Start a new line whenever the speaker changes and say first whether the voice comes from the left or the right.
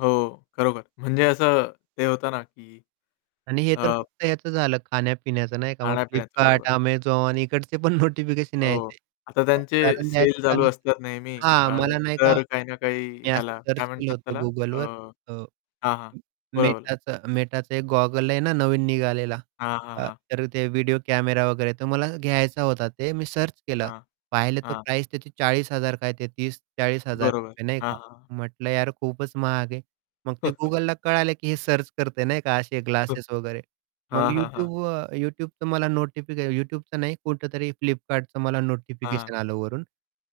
left: हो, खरोखर म्हणजे असं ते होतं ना की
right: आणि हे तर
left: अ
right: फक्त ह्याचं झालं खाणं-पिण्याचं नाही का मग
left: खाण्या-पिण्याचं बरोबर.
right: फ्लिपकार्ट, Amazon इकडचे पण नोटिफिकेशन
left: हो.
right: यायचे.
left: आता
right: अ,
left: त्यांचे
right: उदाहरण
left: सेल
right: द्यायचं
left: चालू
right: झालं
left: असतात नेहमी.
right: तर हां,
left: अ,
right: मला ना एका
left: तर काही ना काही
right: मी असं
left: ह्याला
right: सर्च
left: काय
right: केलं
left: म्हणतात
right: होतं
left: त्याला
right: Google
left: अ,
right: वर
left: हां,
right: अ,
left: हां. बोला, बोला.
right: Metaचा Metaचा एक गॉगल आहे ना नवीन निघालेला.
left: हां, हां,
right: अ,
left: हां.
right: तर ते अ, व्हिडिओ कॅमेरा वगैरे तर मला घ्यायचा होता ते मी सर्च केलं
left: हां,
right: पाहिलं तर
left: हां.
right: प्राईस त्याची 40,000 काय ते तीस चाळीस हजार
left: बरोबर,
right: रुपये नाही
left: हां,
right: का?
left: हां.
right: म्हटलं यार खूपच महाग आहे. मग ते Googleला कळालं की हे सर्च करतंय नाही का? असे ग्लासेस वगैरे मग
left: हां, हां, हां.
right: Youtube अ, Youtubeचं मला नोटिफिकेशन Youtubeचं नाही कुठेतरी फ्लिपकार्टचं मला
left: हां.
right: नोटिफिकेशन आलं वरून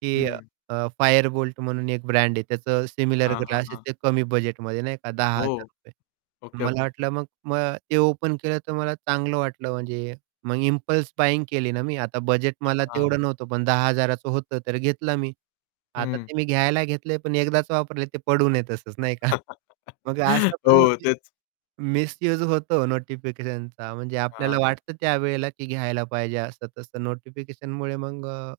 right: की
left: हं.
right: अ, फायर बोल्ट म्हणून एक ब्रँड आहे त्याचं सिमिलर
left: हां, हां,
right: ग्लासेस
left: हां.
right: ते कमी बजेटमध्ये नाही का? दहा हजार
left: हो.
right: रुपये
left: ओके,
right: मला
left: ओके.
right: वाटलं मग ते ओपन केलं तर मला चांगलं वाटलं म्हणजे मग इम्पल्स बायिंग केली ना मी. आता बजेट मला
left: हां, हां.
right: तेवढं नव्हतं पण 10,000 चं होतं तर घेतलं मी. आता
left: हं.
right: ते मी घ्यायला घेतलंय पण एकदाच वापरले ते पडू नये तसंच नाही का? मग असं
left: हो
right: पण मिस
left: तेच.
right: मिस्यूज होतो नोटिफिकेशनचा म्हणजे आपल्याला
left: हां.
right: वाटतं त्यावेळेला की घ्यायला पाहिजे, असं-तसं नोटिफिकेशनमुळे मग अ,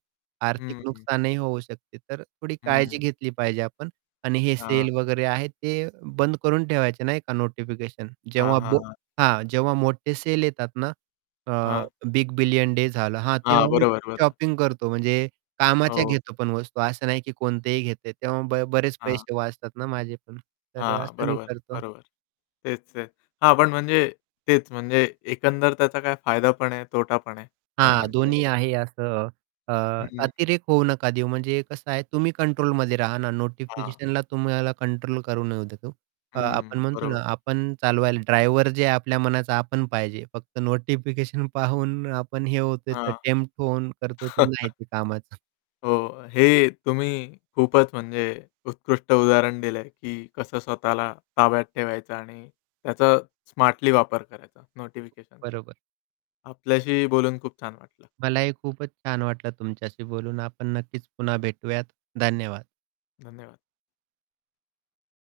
left: हं.
right: आर्थिक
left: हं.
right: नुकसानही होऊ शकते. तर थोडी काळजी
left: हं.
right: घेतली पाहिजे आपण आणि हे सेल
left: हां.
right: वगैरे आहे, ते बंद करून ठेवायचं नाही का, नोटिफिकेशन
left: हां,
right: जेव्हा
left: हां,
right: बो
left: हां.
right: हां, जेव्हा मोठे सेल येतात ना अ,
left: हां.
right: बिग बिलियन डे झाला हां,
left: हां,
right: तेव्हा मी
left: बरोबर,
right: खूप
left: बरोबर.
right: शॉपिंग करतो, म्हणजे कामाच्या
left: हो.
right: घेतो पण वस्तू, असं नाही की कोणतेही घेते, तेव्हा ब बरेच
left: हां.
right: पैसे वाचतात ना माझे पण तर
left: हां,
right: असं मी
left: बरोबर,
right: करतो.
left: बरोबर. तेच-तेच. हां, पण म्हणजे तेच म्हणजे एकंदर त्याचा काय फायदा पण आहे, तोटा पण आहे. नाही
right: हां,
left: म्हटलं
right: दोन्ही
left: तरी.
right: आहे असं. अ,
left: हं.
right: अतिरेक होऊ नका देऊ म्हणजे कसं आहे तुम्ही कंट्रोलमध्ये राहा ना.
left: हां.
right: नोटिफिकेशनला तुम्हाला कंट्रोल करू नका देऊ. अ,
left: हं,
right: आपण म्हणतो
left: बरोबर.
right: ना आपण चालवायला ड्रायव्हर जे आहे आपल्या मनाचा आपण पाहिजे. फक्त नोटिफिकेशन पाहून आपण हे होतोय तर
left: हां.
right: टेम्प्ट होऊन करतोय तर नाही ते कामाचं.
left: हो. हे तुम्ही खूपच म्हणजे उत्कृष्ट उदाहरण दिलंय, की कसं स्वतःला ताब्यात ठेवायचं आणि त्याचा स्मार्टली वापर करायचा नोटिफिकेशनचा.
right: बरोबर.
left: आपल्याशीही बोलून खूप छान वाटलं.
right: मलाही खूपच छान वाटलं तुमच्याशी बोलून. आपण नक्कीच पुन्हा भेटूयात. धन्यवाद.
left: धन्यवाद.